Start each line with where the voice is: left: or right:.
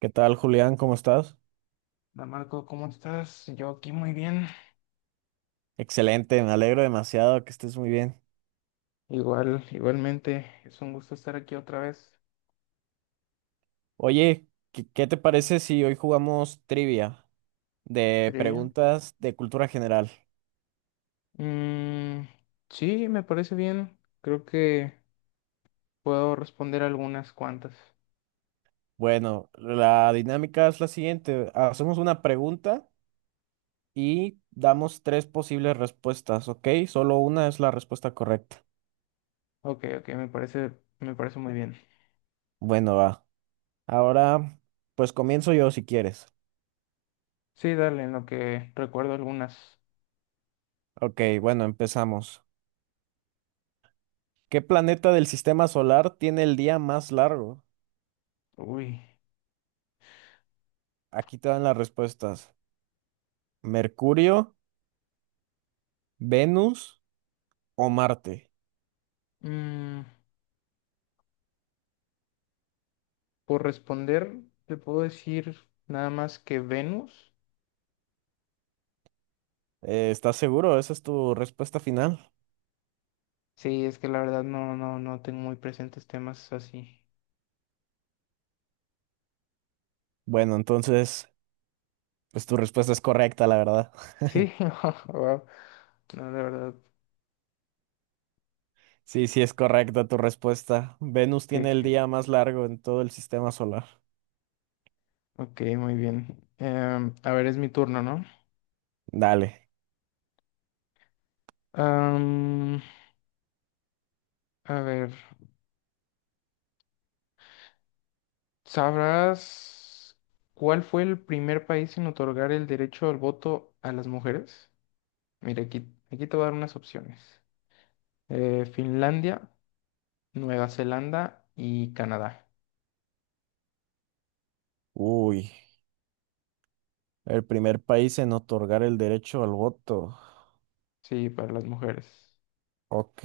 right: ¿Qué tal, Julián? ¿Cómo estás?
left: Hola Marco, ¿cómo estás? Yo aquí muy bien.
right: Excelente, me alegro demasiado que estés muy bien.
left: Igual, igualmente, es un gusto estar aquí otra vez.
right: Oye, ¿Qué te parece si hoy jugamos trivia de
left: Trivia.
right: preguntas de cultura general?
left: Mm, sí, me parece bien. Creo que puedo responder algunas cuantas.
right: Bueno, la dinámica es la siguiente. Hacemos una pregunta y damos tres posibles respuestas, ¿ok? Solo una es la respuesta correcta.
left: Ok, ok, me parece muy bien.
right: Bueno, va. Ahora, pues comienzo yo si quieres.
left: Sí, dale, en lo que recuerdo algunas.
right: Ok, bueno, empezamos. ¿Qué planeta del sistema solar tiene el día más largo?
left: Uy.
right: Aquí te dan las respuestas. ¿Mercurio, Venus o Marte?
left: Mm, por responder, te puedo decir nada más que Venus.
right: ¿estás seguro? ¿Esa es tu respuesta final?
left: Sí, es que la verdad no, no, no tengo muy presentes temas así.
right: Bueno, entonces, pues tu respuesta es correcta, la verdad.
left: Sí, wow. No, la verdad.
right: Sí, sí es correcta tu respuesta. Venus
left: Ok,
right: tiene el día más largo en todo el sistema solar.
left: ok, muy bien. A ver, es mi turno, ¿no?
right: Dale.
left: Am, a ver, ¿sabrás cuál fue el primer país en otorgar el derecho al voto a las mujeres? Mira, aquí te voy a dar unas opciones. Finlandia, Nueva Zelanda y Canadá.
right: Uy, el primer país en otorgar el derecho al voto.
left: Sí, para las mujeres.
right: Ok.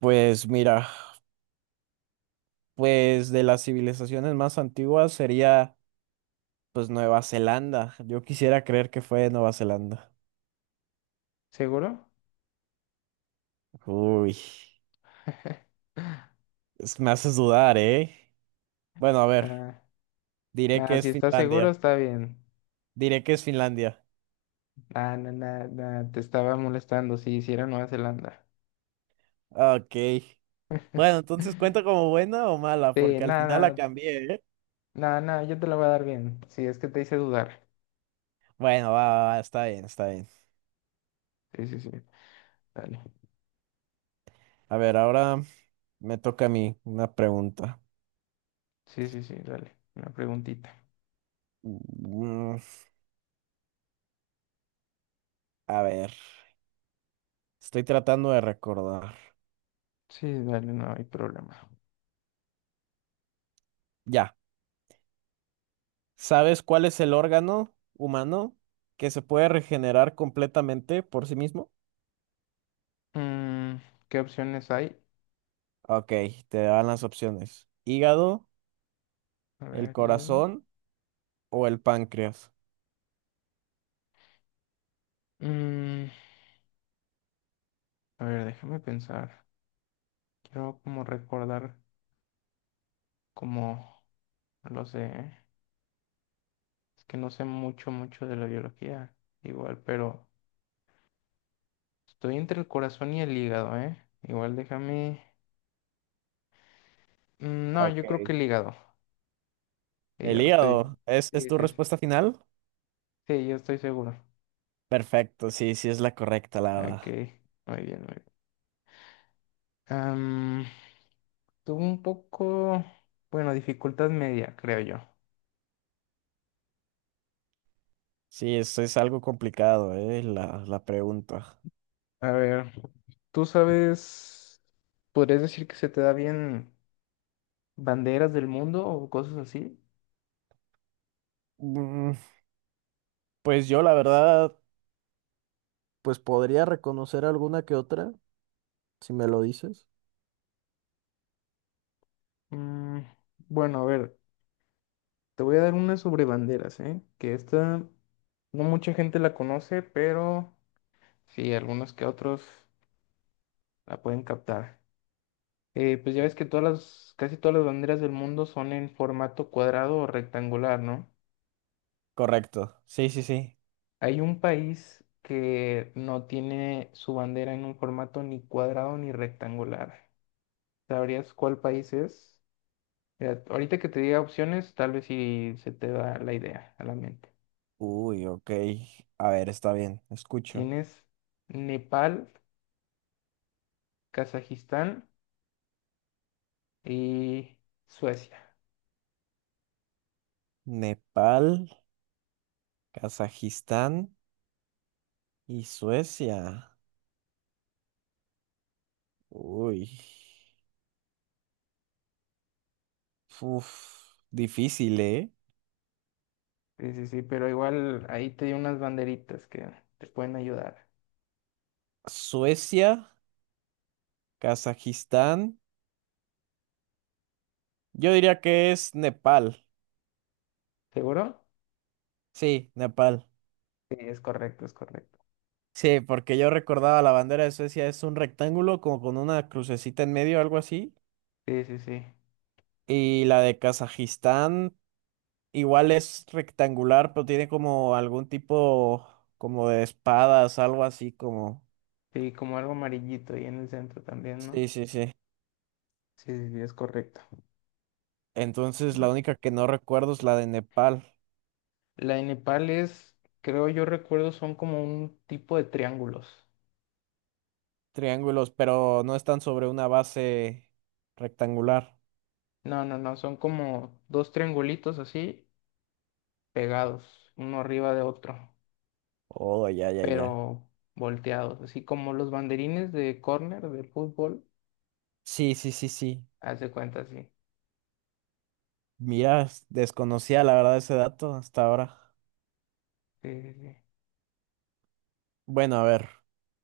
right: Pues mira, pues de las civilizaciones más antiguas sería pues Nueva Zelanda. Yo quisiera creer que fue Nueva Zelanda.
left: ¿Seguro?
right: Uy. Es- me haces dudar, ¿eh? Bueno, a ver,
left: Ah,
right: diré
left: nada.
right: que es
left: Si estás seguro,
right: Finlandia.
left: está bien.
right: Diré que es Finlandia.
left: Ah, no, nada, nada, te estaba molestando, sí, sí era Nueva Zelanda.
right: Ok. Bueno, entonces, ¿cuenta como buena o mala?
left: Sí,
right: Porque al final la
left: nada,
right: cambié, ¿eh?
left: nada, nada, yo te la voy a dar bien. Sí, es que te hice dudar.
right: Bueno, va, va, va, está bien, está bien.
left: Sí, sí, sí, dale.
right: A ver, ahora me toca a mí una pregunta.
left: Sí, sí, sí, dale. Una preguntita.
right: Mm, a ver, estoy tratando de recordar.
left: Sí, dale, no hay problema.
right: Ya, ¿sabes cuál es el órgano humano que se puede regenerar completamente por sí mismo?
left: Mm, ¿Qué opciones hay?
right: Ok, te dan las opciones. ¿Hígado,
left: A
right: el
left: ver,
right: corazón o el páncreas?
left: Mm, a ver, déjame pensar. Quiero como recordar como, no lo sé, ¿eh? Es que no sé mucho, mucho de la biología, igual, pero... Estoy entre el corazón y el hígado, ¿eh? Igual déjame... Mm, no, yo creo que
right: Ok.
left: el hígado. El
right: ¿El
left: hígado, estoy...
right: hígado? ¿Es
left: Sí,
right: tu
left: sí, sí.
right: respuesta final?
left: Sí, yo estoy seguro.
right: Perfecto, sí, sí es la correcta, la
left: Ok,
right: verdad.
left: muy bien, muy bien. Am, Tuve un poco... Bueno, dificultad media, creo yo.
right: Sí, eso es algo complicado, la pregunta.
left: A ver, ¿tú sabes... ¿Podrías decir que se te da bien banderas del mundo o cosas así?
right: Mm, pues yo, la verdad, pues podría reconocer alguna que otra, si me lo dices.
left: Mm, bueno, a ver, te voy a dar una sobre banderas, ¿eh? Que esta no mucha gente la conoce, pero... Sí, algunos que otros la pueden captar. Pues ya ves que casi todas las banderas del mundo son en formato cuadrado o rectangular, ¿no?
right: Correcto. Sí, sí, sí.
left: Hay un país que no tiene su bandera en un formato ni cuadrado ni rectangular. ¿Sabrías cuál país es? Mira, ahorita que te diga opciones, tal vez si se te da la idea a la mente.
right: Uy, ok. A ver, está bien, escucho.
left: Tienes Nepal, Kazajistán y Suecia.
right: Nepal, Kazajistán y Suecia. Uy. Uf, difícil, ¿eh?
left: Sí, sí, sí, pero igual ahí te di unas banderitas que te pueden ayudar.
right: Suecia, Kazajistán. Yo diría que es Nepal.
left: ¿Seguro?
right: Sí, Nepal.
left: Sí, es correcto, es correcto.
right: Sí, porque yo recordaba la bandera de Suecia es un rectángulo como con una crucecita en medio, algo así.
left: Sí, sí, sí.
right: Y la de Kazajistán igual es rectangular, pero tiene como algún tipo como de espadas, algo así como...
left: Sí, como algo amarillito ahí en el centro también, ¿no?
right: Sí, sí, sí.
left: Sí, sí, sí, es correcto.
right: Entonces la única que no recuerdo es la de Nepal.
left: La de Nepal es, creo yo recuerdo, son como un tipo de triángulos.
right: Triángulos, pero no están sobre una base rectangular.
left: No, no, no, son como dos triangulitos así, pegados, uno arriba de otro,
right: Oh, ya, ya, ya.
left: pero volteados, así como los banderines de córner de fútbol,
right: Sí, sí, sí, sí.
left: haz de cuenta, sí.
right: Mira, desconocía la verdad ese dato hasta ahora.
left: Sí, sí, sí.
right: Bueno, a ver.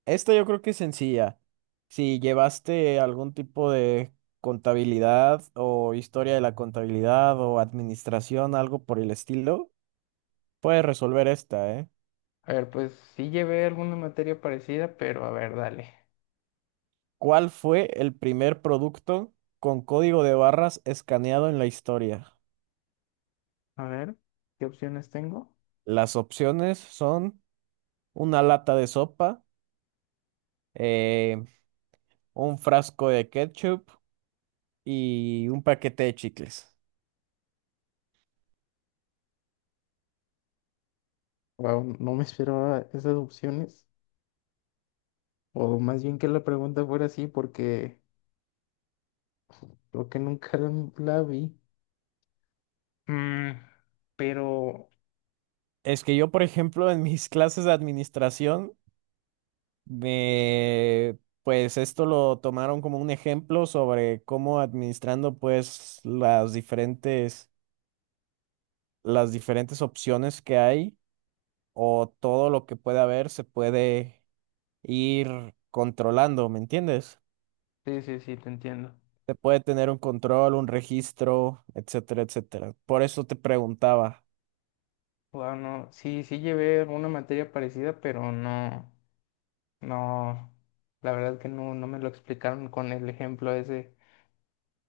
right: Esta yo creo que es sencilla. Si llevaste algún tipo de contabilidad o historia de la contabilidad o administración, algo por el estilo, puedes resolver esta, ¿eh?
left: A ver, pues sí llevé alguna materia parecida, pero a ver, dale.
right: ¿Cuál fue el primer producto con código de barras escaneado en la historia?
left: A ver, ¿qué opciones tengo?
right: Las opciones son una lata de sopa, eh, un frasco de ketchup y un paquete de chicles.
left: Wow, no me esperaba esas opciones. O más bien que la pregunta fuera así, porque creo que nunca la vi. Mm, pero
right: Es que yo, por ejemplo, en mis clases de administración, me, pues esto lo tomaron como un ejemplo sobre cómo administrando pues las diferentes opciones que hay o todo lo que puede haber se puede ir controlando, ¿me entiendes?
left: sí, sí, sí, te entiendo.
right: Se puede tener un control, un registro, etcétera, etcétera. Por eso te preguntaba,
left: Wow, no, sí, sí llevé alguna materia parecida, pero no, no, la verdad que no, no me lo explicaron con el ejemplo ese.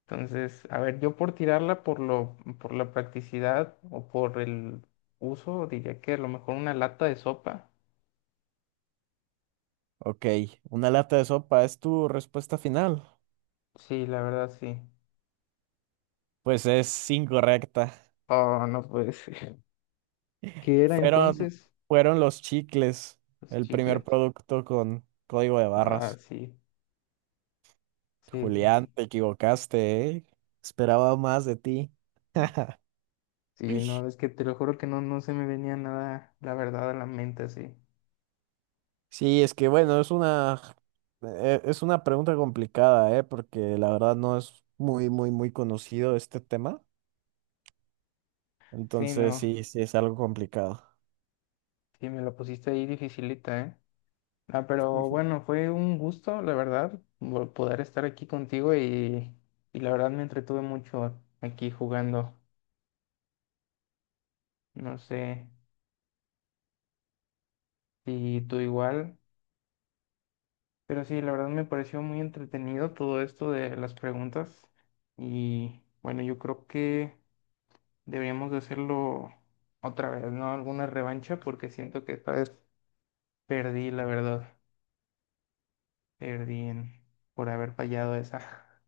left: Entonces, a ver, yo por tirarla por la practicidad o por el uso, diría que a lo mejor una lata de sopa.
right: ok, ¿una lata de sopa es tu respuesta final?
left: Sí, la verdad sí.
right: Pues es incorrecta.
left: Oh, no puede ser. ¿Qué era
right: Fueron,
left: entonces?
right: fueron los chicles,
left: Los
right: el primer
left: chicles.
right: producto con código de
left: Ah,
right: barras.
left: sí, sí, sí,
right: Julián,
left: sí.
right: te equivocaste, ¿eh? Esperaba más de ti.
left: Sí,
right: Ish.
left: no, es que te lo juro que no, no se me venía nada, la verdad, a la mente así.
right: Sí, es que bueno, es una, e- es una pregunta complicada, ¿eh? Porque la verdad no es muy, muy, muy conocido este tema.
left: Sí,
right: Entonces
left: no,
right: sí, sí es algo complicado.
left: sí, me la pusiste ahí dificilita, ¿eh? Ah, pero bueno, fue un gusto, la verdad, poder estar aquí contigo y la verdad me entretuve mucho aquí jugando. No sé si tú igual, pero sí, la verdad me pareció muy entretenido todo esto de las preguntas y bueno, yo creo que deberíamos de hacerlo otra vez, ¿no? Alguna revancha porque siento que esta vez perdí, la verdad, perdí en- por haber fallado esa.